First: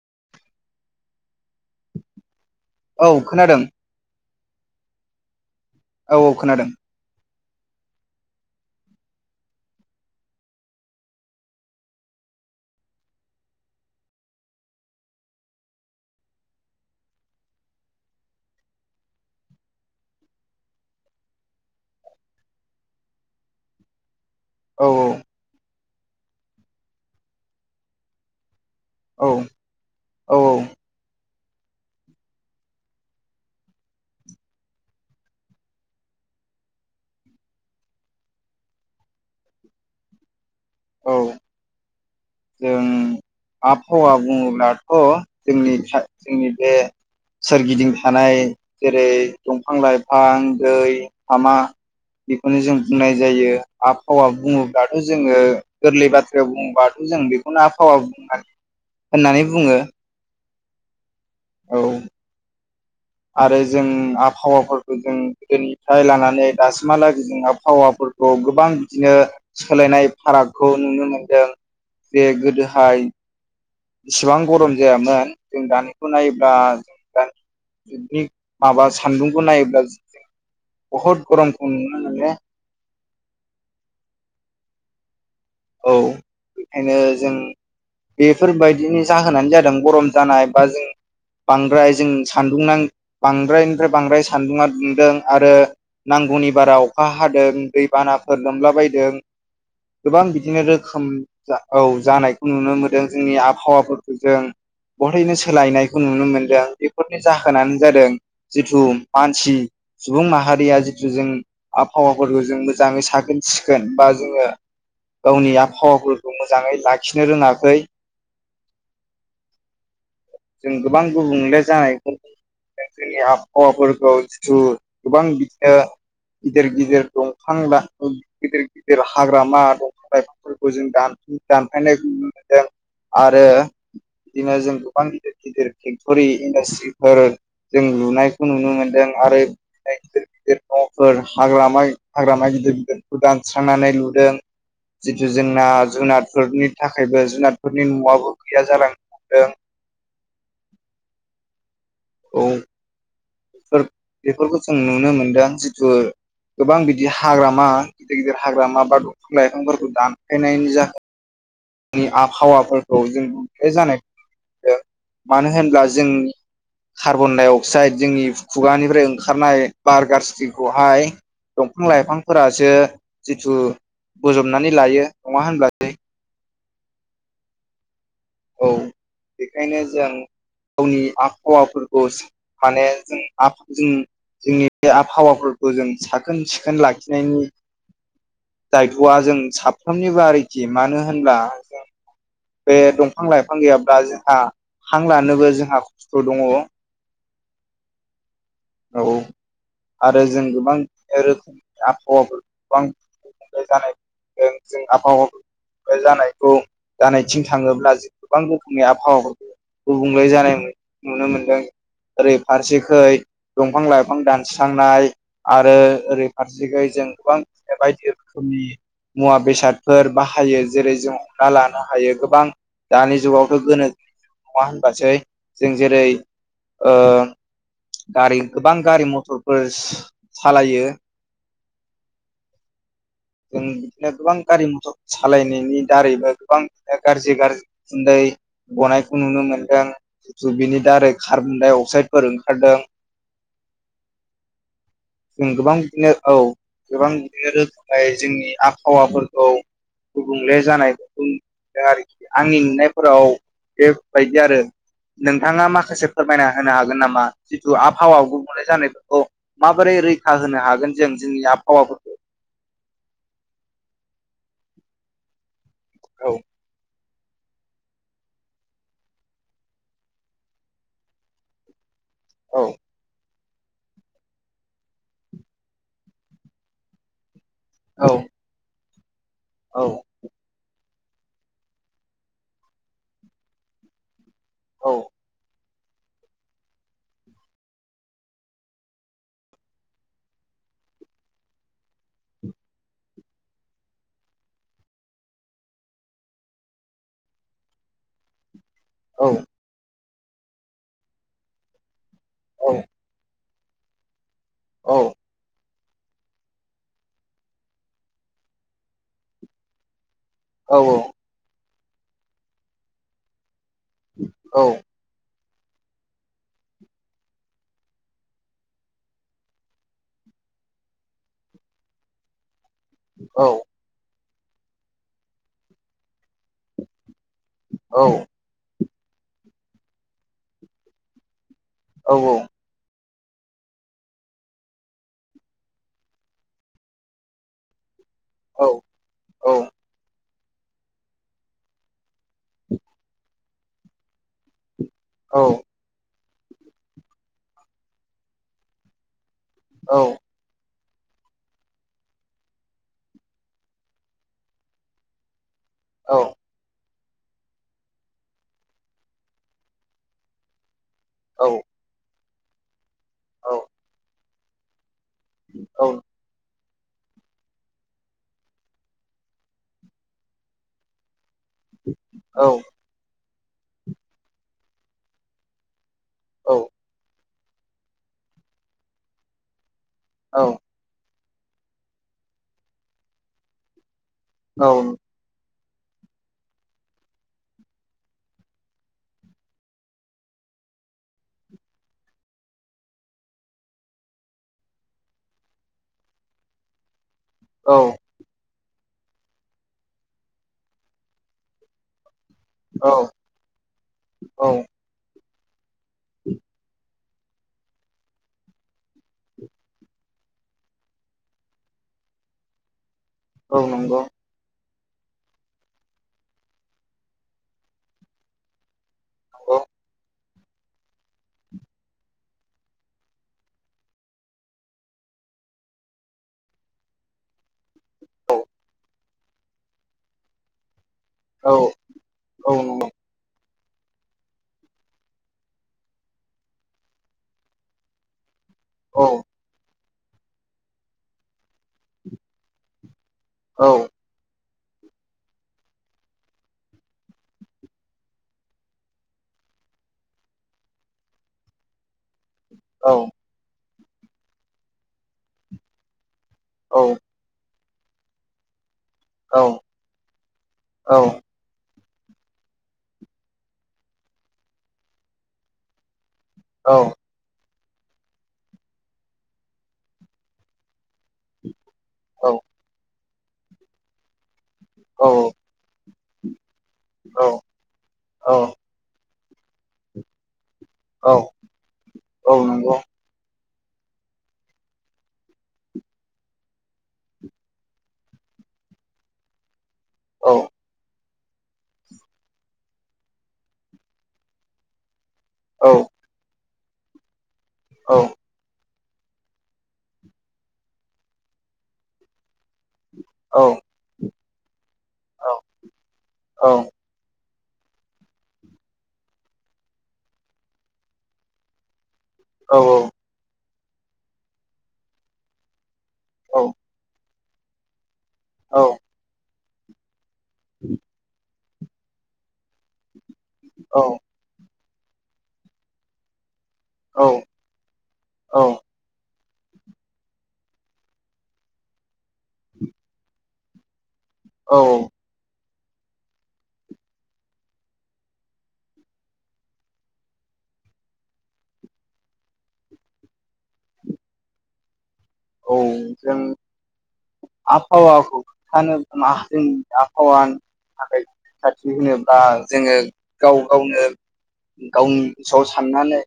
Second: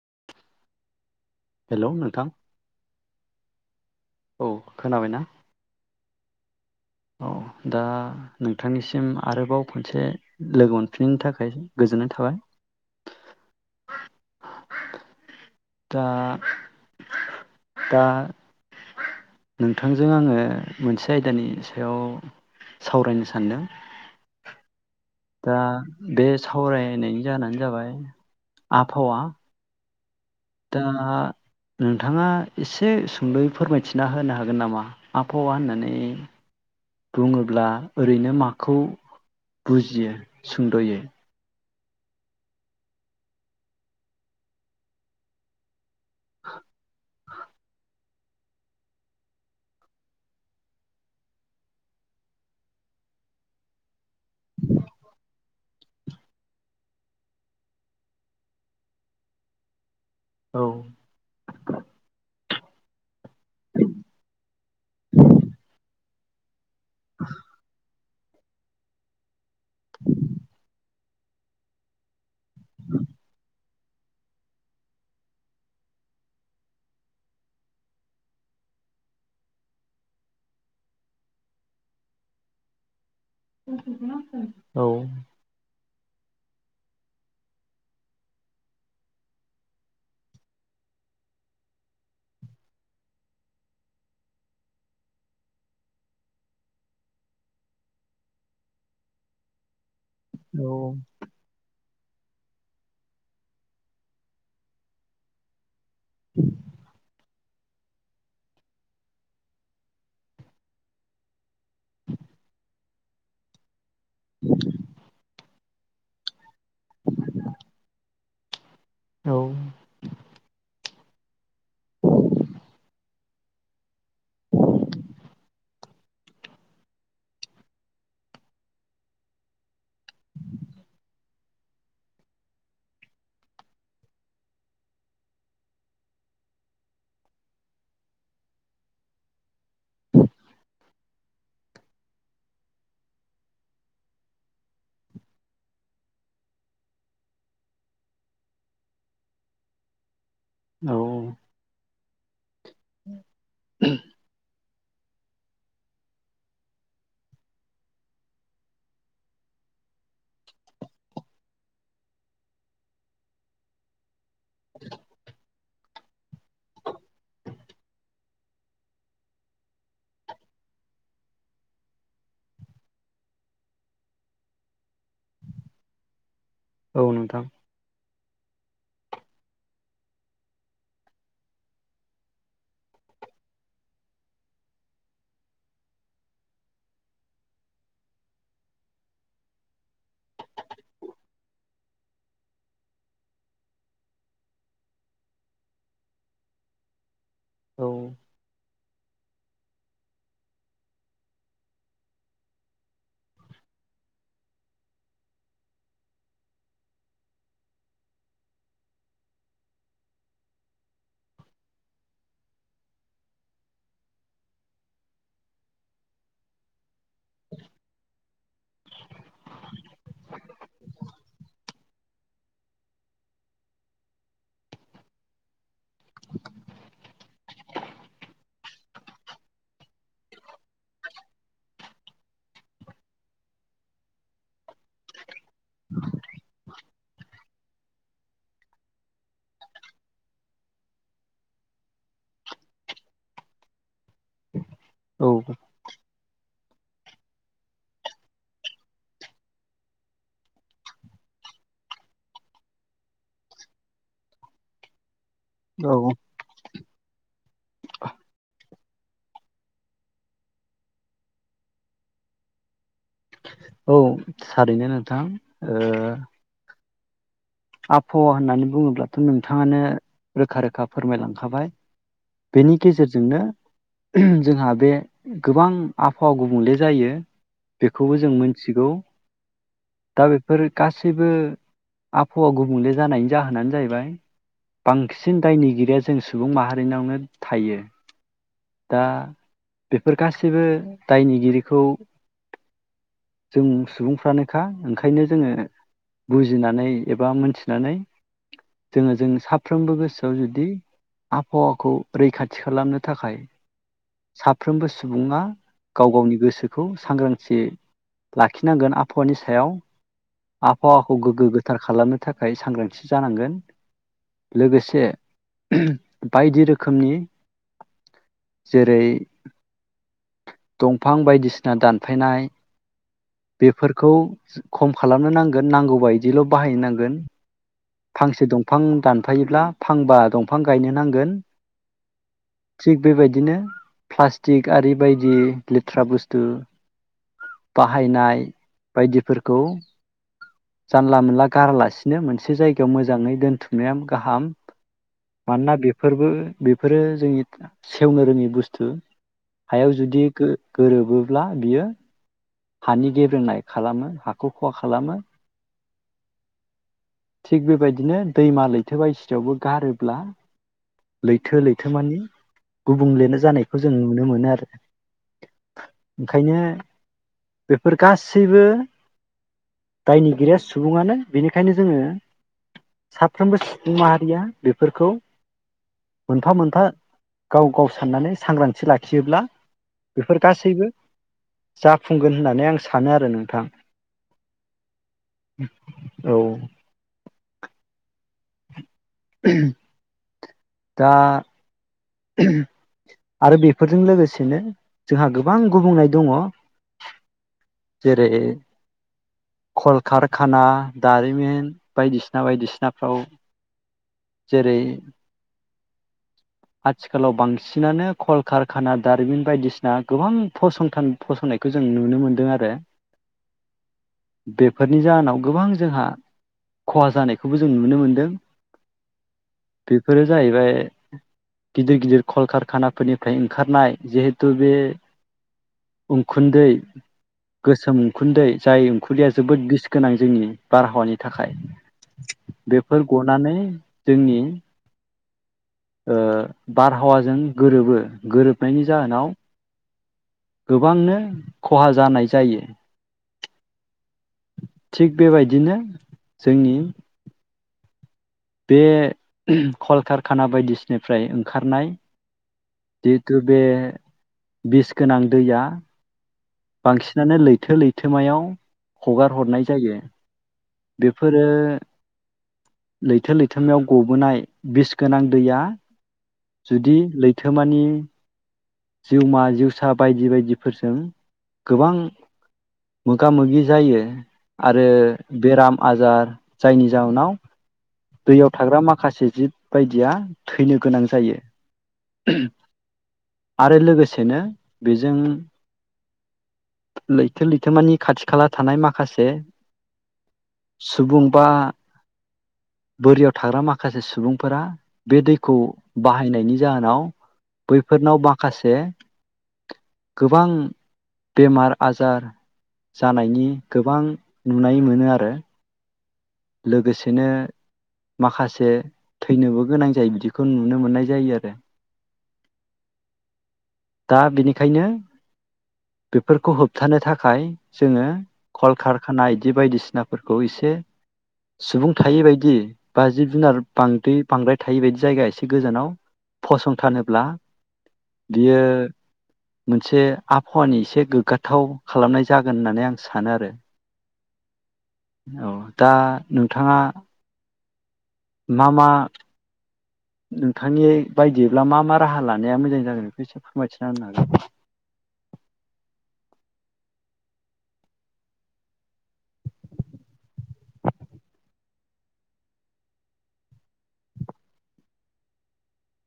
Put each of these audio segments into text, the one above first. लांदां हेलोव नोंथां? औ खोनादों। औ खोनाबायना? औ औ खोनादों। औ दा नोंथांनिसिम आरोबाव खनसे लोगो मोनफिननायनि थाखाय गोजोननाय थाबाय दा-दा नोंथांजों आंङो मोनसे आयदानि सा याव सावरायनो सान्दों। औ दा बे सावरायनायनि जाहोनानो जाबाय आबहावा औ औ दा नोंथाङा एसे सुंद'यै फोरमायथिना होनो हागोन नामा आबहावा होननानै बुङोब्ला ओरैनो माखौ बुजियो सुंद'यै औ जों आबहावा बुङोब्लाथ' जोंनि जोंनि बे सोरगिदिं थानाय जेरै दंफां लाइफां दै हामा बेखौनो जों बुंनाय जायो आबहावा बुङोब्लाथ' जोङो गोरलै बाथ्रायाव बुङोब्ला जों बेखौनो आबहावा होननानै बुङो औ औ आरो जों आबहावाफोरखौ जों गोदोनिफ्राय लाना माने दासिमहालागै जों आबहावाफोर खौ गोबां बिदिनो सोलायनाय फारागखौ नुनो मोनदों जे गोदोहाय इसिबां गरम जायामोन जों दानिखौ नायोब्ला जों दानि जुगनि माबा सान्दुंखौ नायोब्ला बहुद गरमखौ नुनो मोनो [unintelligible] औ औ बेखायनो जों बेफोरबायदिनि जाहोनानो जादों गरम जानाय बा जों बांद्राय जों सानदुं बांद्रायनिफ्राय बांद्राय सानदुंङा दुंदों आरो नांगौनि बारा अखा हादों दैबानाफोर लोमलाबायदों गोबां बिदिनो रोखोम औ औ जानायखौ नुनो मोनदों जोंनि आबहावाफोरखौ जों बेवहायनो सोलायनाय खौ नुनो मोनदों बेफोरनि जाहो जाहोनानो जादों जिथु मानसि सुबुं माहारिया जिथु जों आबहावाफोरखौ जों मोजाङै साखोन सिखोन बा जोङो गावनि आबहावाफोरखौ मोजाङै लाखिनो रोङाखै औ जों गोबां गुबुंले जानायखौ नुनो जोंनि आबहावाफोरखौ जिथु गोबां बिदिनो ओ गिदिर गिदिर दंफां गिदिर गिदिर हाग्रामा दंफां लाइफांफोरखौ जों दानफा-दानफायनायखौ नुनो मोनदों आरो बिदिनो जों गोबां गिदिर गिदिर फेक्टरि इन्डास्ट्रिफोर जों लुनायखौ नुनो मोनदों आरो गिदिर गिदिर न'फोर हाग्रामा गिदिर गिदिरखौ दानस्रांनानै लुदों जितु जोंना जुनादफोरनि थाखायबो जुनादफोरनि न'आबो गैया जालांनो हमदों औ औ औ फोर-बेफोरखौ जों नुनो मोनदों जिथु गोबां बिदि हाग्रामा गिदिर गिदिर हाग्रामा बा दंफां लाइफांफोरखौ दानफायनायनि जाहोन जोंनि आबहावाफोरखौ जोंनि जानायखौ मानो होनब्ला जोंनि कार्बन डाइ अक्साइड जोंनि खुगानिफ्राय ओंखारनाय बार गाज्रिखौहाय दंफां लाइफांफोरासो जिथु बोजबनानै लायो नङा होनब्ला औ नो़थां औ बेखायनो जों गावनि आबहावाफोरखौ माने जों जों जोंनि बे आबहावाफोरखौ जों साखोन सिखोन लाखिनायनि दायथ'आ जों साफ्रोमनिबो आरोखि मानो होनब्ला जों बे दं फां लाइफां गैयाब्ला जोंहा हां लानोबो जोंहा खस्थ' दङ औ औ औ आरो जों गोबां रोखोमनि आबहावाफोरखौ गोबां गुबुंले जानाय जों आबहावा गुबुंले जानायखौ जानायथिं थाङोब्ला जों गोबां रोखोमनि आबहावाफोरखौ गुबुंले जानाय नुनो मोनदों आरो फारसेखै दंफां लाइफां दानस्रांनाय आरो ओरै फारसेखै जों गोबां बायदि रोखोमनि मुवा बेसादफोर बाहायो जेरै जों हमना लानो हायो गोबां दानि जुगावथ' गोनो नङा होनबासै जों जेरै ओ गारि गोबां गारि मथरफोर सालायो जों बिदिनो गोबां गारि मथर सालायनायनि दारैबो गोबां ओ गारजि गारजि उखुन्दै गनायखौ नुनो मोनदों जिथु बेनि दारै खार्बन डाइ अक्साइदफोर ओंखारदों। जों औ गोबां बिदिनो औ गोबां बिदिनो रोखोमै जोंनि आबहावाफोरखौ गुबुंले जानायखौ नुबोदों आरोखि आंनि नुनायफोराव बेबायदि आरो नोंथाङा औ माखासे फोरमायना होनो हा गोन नामा? जिथु आभावा गुबुंले जानायफोरखौ माबोरै रैखा होनो हागोन जों जोंनि आबहावाफोरखौ? औ थारैनो नोंथां। ओ औ आबहावा होननानै बुङोब्लाथ' नोंथाङानो रोखा रोखा फोरमायलांखाबाय। औ बेनि गेजेरजोंनो जोंहा बे गोबां आबहावा गुबुंले जायो। औ बेखौबो जों मोनथिगौ औ दा बेफोर गासैबो आब हावा गुबुंले जानायनि जाहोनानो जाहैबाय औ बांसिन दायनिगिरि बे जों सुबुं माहारिनावनो थायो। दा बेफोर गासैबो दायनिगिरिखौ जों सुबुंफ्रानोखा ओंखायनो जोङो बुजिनानै एबा मोनथिनानै जोङो जों औ साफ्रोमबो गोसो खौ जुदि आबहावाखौ रैखाथि औ खालामनो थाखाय औ साफ्रोमबो सुबुङा गाव गावनि गोसोखौ सांग्रांथियै लाखिनांगोन आबहावानि सायाव। आबहावाखौ गोगगो गो थार खालामनो थाखाय सांग्रांथि जानांगोन। लोगोसे बायदि रोखोमनि जेरै दंफां बायदिसिना दानफायनाय, बेफोरखौ खम खालामनो नांगोन नांगौबायदियैल' बाहायनो नांगोन। फांसे दंफां दानफायोब्ला फांबा दंफां गायनो नांगोन। औ औ थिग बेबायदिनो फ्लास्टिक आरि बेबायदि लेथ्रा बुस्थु बा हायनाय बायदिफोरखौ जानला मोनला गारलासि नो मोनसे जायगायाव मोजांङै दोनथुम मेम गाहाम मानोना बेफोरबो बेफोरो जोंनि सेवनो रोंङि बुस्थु हायाव जुदि गो गोरोबोब्ला बियो हानि गेबेंनाय खालामो हाखौ खहा खालामो। औ थिग बेबायदिनो दैमा लैथो बायसियावबो गारोब्ला लैथो लैथो मानि गुबुंलेनो जानायखौ जों नुनो मोनो आरो। ओंखायनो बेफोर गासैबो दायनिगिरिया सुबुंङानो। बेनिखायनो जोंङो सा फ्रोमबो सुबुं माहारिया बेफोरखौ मोनफा मोनफा गाव गाव साननानै सांग्रांथि लाखियोब्ला बेफोर गासैबो जाफुंगोन होननानै आं सानो आरो नोंथां औ औ दा आरो बेफोरजों लोगोसेनो जोंहा गोबां गुबुंनाय दंङ। जेरै- कलकारखाना दारिमिन बायदिसि ना बायदि औ सिनाफ्राव औ जेरै- [inaudible] आथिखालाव बांसिनानो कलकारखाना दारिमिन बायदिसिना गोबां फसंथान फसंनायखौ जों नुनो मोनदों आरो। औ नंगौ। बेफोरनि जाहोनाव गोबां जोंहा खहा जानायखौबो जों नुनो मोनदों। औ बेफोर जाहैबाय गिदिर गिदिर कलकारखाना फोरनिफ्राय ओंखारनाय जिहेथु बे उखुन्दै गोसोम उखुन्दै जाय उंखुन्दैया जोबोद बिस गोनां जोंनि बारहावानि औ थाखाय नंगौ बेफोर गनानै जोंनि ओ बारहावाजों गोरोबो गोरोब नायनि औ जाहोनाव गोबांनो खहा जानाय जायो। औ। थिग बेबायदिनो जोंनि बे कलकारखाना बायदिसिनिफ्राय ओंखारनाय औ जिहुथु बे बिस गोनां दैया औ बांसिनानो लै थो लैथोमायाव हगार औ हरनाय जायो। औ बेफोरो लैथो लैथोमायाव गबोनाय बिस गोनां दैया औ जुदि लै थोमानि जिउमा जिउसा बायदि बायदिफोरजों गोबां मोगा मोगि जायो आरो औ बेराम आजार जायनि जाहोनाव दैयाव थाग्रा माखासे जिब बायदिया थैनो गोनां जायो नंगौ आरो लोगोसेनो बेजों लैथो लैथोमानि खाथि खाला थानाय माखासे औ। सुबुं बा बोरियाव थाग्रा माखासे सुबुंफोरा बे दैखौ बाहायनायनि जाहोनाव औ बैफोरनाव माखासे गोबां बेमार आजार जानायनि गोबां नुनाय मोनो आरो। लोगोसेनो माखासे थैनोबो गोनां जायो बिदिखौ नुनो मोननाय जायो आरो। औ औ। दा बेनिखायनो बेफोरखौ होबथानो था खाय जोङो कल खारखानाय बिदि बायदिसिना फोरखौ एसे सुबुं थायै बादि बाजिब जुनार बांदै बांद्राय थायि बायदि जायगाया एसे गोजानाव फसंथानोब्ला बियो मोनसे आबहावानि एसे गोग्गाथाव खालामनाय जागोन होननानै आं सानो आरो। औ औ दा नोंथाङा मा मा नोंथांनि बायदिब्ला मा मा राहा लानाया मोजां जागोन बेखौ एसे फोरमायथिना होनो हागोन नामा? औ जों आबहावाखौ खोनथानो जोंनि आबहावानि थाखाय रैखाथि होनोब्ला जोङो गाव गावनो गावनि गोसोआव साननानै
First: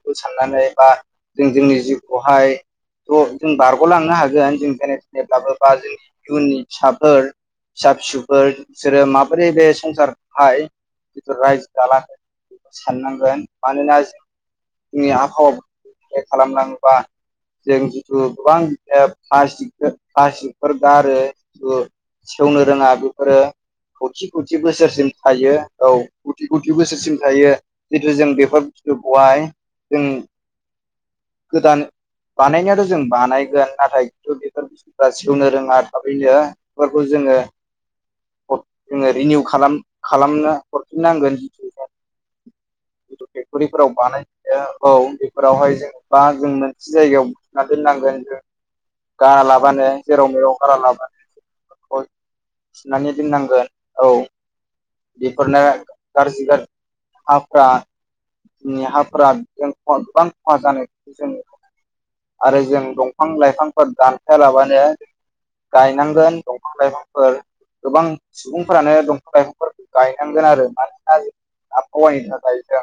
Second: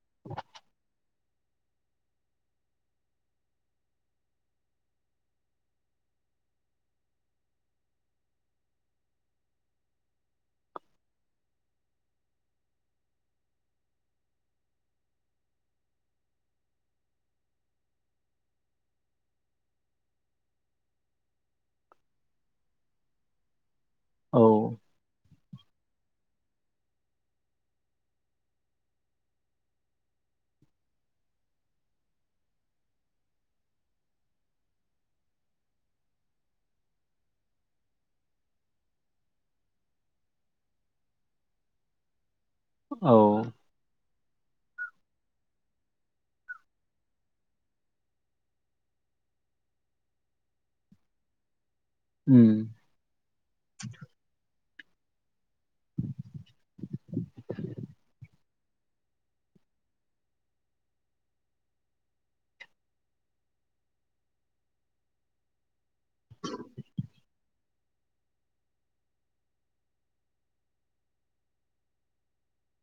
खौ साननानै बा जों जोंनि जिउखौहाय थ' जों बारग'लांनो हागोन जों जेने थेनेब्लाबो बा जोंनि इयुननि फिसाफोर फिसा फिसौफोर बिसोरो माबोरै बे संसारखौहाय जिथु रायजो जालांगोन बेखौ साननांगोन मानोना जों जोंनि आबहावाखौ गुबुंले खालामलाङोबा जों जिथु गोबां फ्लास्टिकफोर गारो जिथु सेवनो रोङा बेफोरो। खौथि औ खौथि बोसोरसिम थायो औ गुथि गुथि बोसोरसिम थायो जितु जों बेफोर बुस्थुखौहाय जों गोदान बानायनायाथ' जों बानायगोन नाथाय खिन्थु बेफोर बुस्थुफ्रा सेवनो रोङा थाबैनो बेफोरखौ जोङो जोङो रिनिउ खालाम खालामनो हरफिनोनांगोन जिथु औ फेक्थरिफोरा बानाय औ बेफोरावहाय जों बा जों मोनसे जायगायाव बुथुमना दोननांगोन जों गालाबानो जेराव मेराव गारा लाबानो। उम सुनानै दोननांगोन औ बेफोरनो गाज्रि गाज्रि हाफोरा जोंनि हाफोरा गोबां खहा जानाय जों नुनो मोनो। आरो जों दंफां लाइफांफोर दानफाया लाबानो गायनांगोन दंफां लाइफांफोर गोबां सुबुंफोरानो दंफां लाइफां गायनांगोन आरो मानोना जों आबहावानि थाखाय जों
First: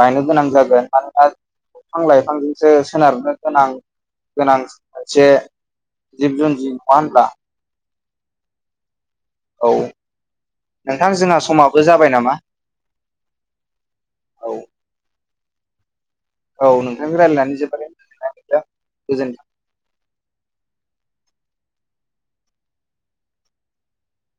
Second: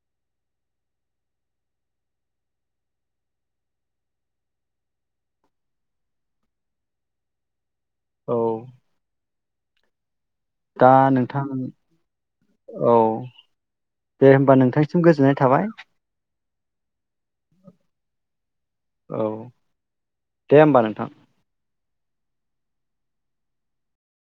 गायनो गोनां जागोन मानोना दंफां लाइफां जों सो सोनारनो गोनां गोनां मोनसे जिब जुन्जि नङा होनब्ला? औ औ दा जोंहा नोंथां समाबो जाबाय नामा औ दे औ होनबा नोंथांनिसिम गोजोननाय थाबाय। औ नोंथांजों रायलायनानै जोबोरै मोननाय मोन्दों गोजोनथों। थां।